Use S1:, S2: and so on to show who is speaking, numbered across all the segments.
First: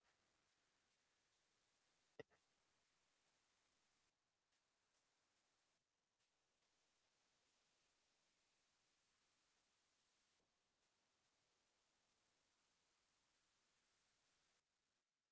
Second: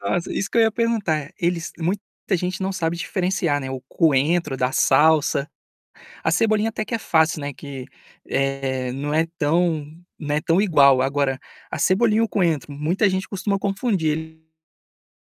S1: Nossa, isso que eu ia perguntar, eles muita gente não sabe diferenciar, né, o coentro da salsa. A cebolinha até que é fácil, né, que, eh, não é tão não é tão igual. Agora, a cebolinha e o coentro muita gente costuma confundir ele.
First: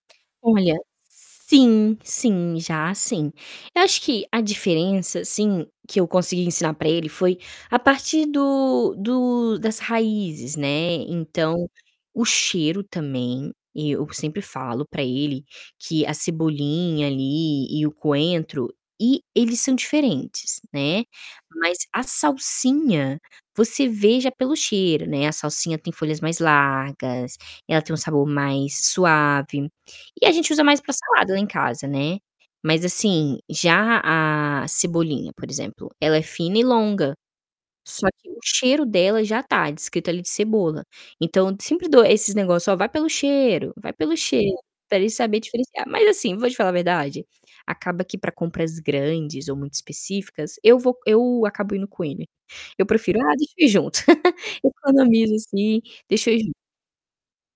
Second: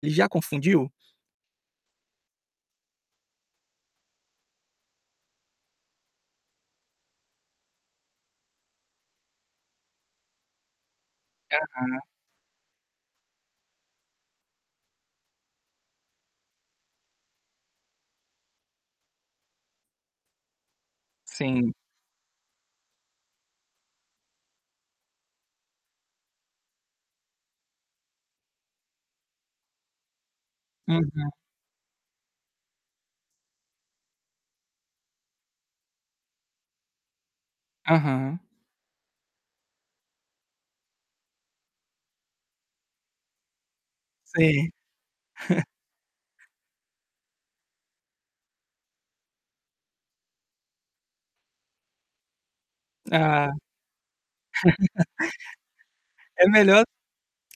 S1: Já
S2: Olha,
S1: confundiu?
S2: sim, sim, já, sim. Eu acho que a diferença, assim, que eu consegui ensinar pra ele foi a partir do do das raízes, né. Então,
S1: Aham.
S2: o cheiro também, eu sempre falo pra ele que a cebolinha ali, e o coentro e eles são diferentes, né.
S1: Sim.
S2: Mas a salsinha, você vê já pelo cheiro, né. A salsinha tem folhas mais largas, ela tem um sabor mais suave e a gente usa mais pra salada
S1: Aham.
S2: lá em casa, né. Mas, assim, já a cebolinha, por exemplo, ela é fina e longa, só que
S1: Aham.
S2: o cheiro dela já tá descrito ali cebola. Então eu sempre dou esses negócio: "Ó, vai pelo cheiro, vai pelo cheiro",
S1: Sei.
S2: para ele saber diferenciar. Mas, assim, vou te falar a verdade, acaba que pra compras grandes ou muito específicas, eu vou eu acabo indo com ele. Eu prefiro: "Ah,
S1: Ah.
S2: deixa eu ir junto." Economizo, assim: "Deixa eu ir
S1: É
S2: junto".
S1: melhor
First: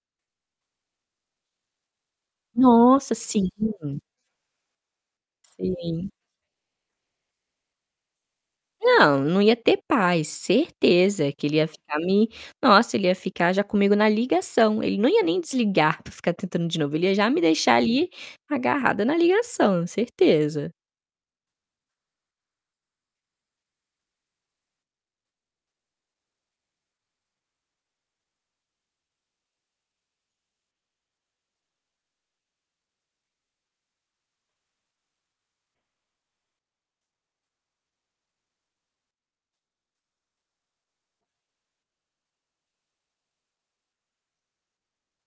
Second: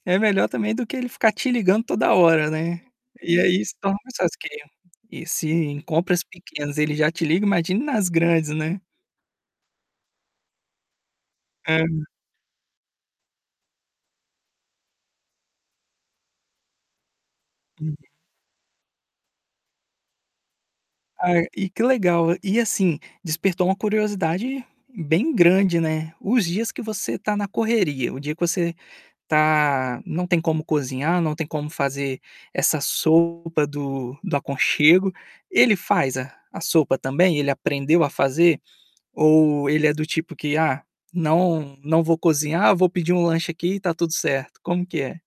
S1: é melhor também do que ele ficar te ligando toda hora, né.
S2: Nossa!
S1: E
S2: Sim.
S1: aí, se torna mais fácil que ele a e se em
S2: Sim.
S1: compras pequenas ele já te liga, imagine nas grandes, né?
S2: Não, não ia ter paz, certeza. Que ele ia
S1: Hã.
S2: ficar me nossa, ele ia ficar já comigo na ligação. Ele não ia nem desligar para ficar tentando de novo, ele ia já me deixar
S1: Hum.
S2: ali, agarrada na ligação, certeza.
S1: Ai, e que legal. E assim, despertou uma curiosidade bem grande, né, os dias que você tá na correria, o dia que você tá não tem como cozinhar, não tem como fazer essa sopa do do aconchego. Ele faz a a sopa também? Ele aprendeu a fazer? Ou ele é do tipo que: "Ah, não, não vou cozinhar, vou pedir um lanche aqui e tá tudo certo." Como que é?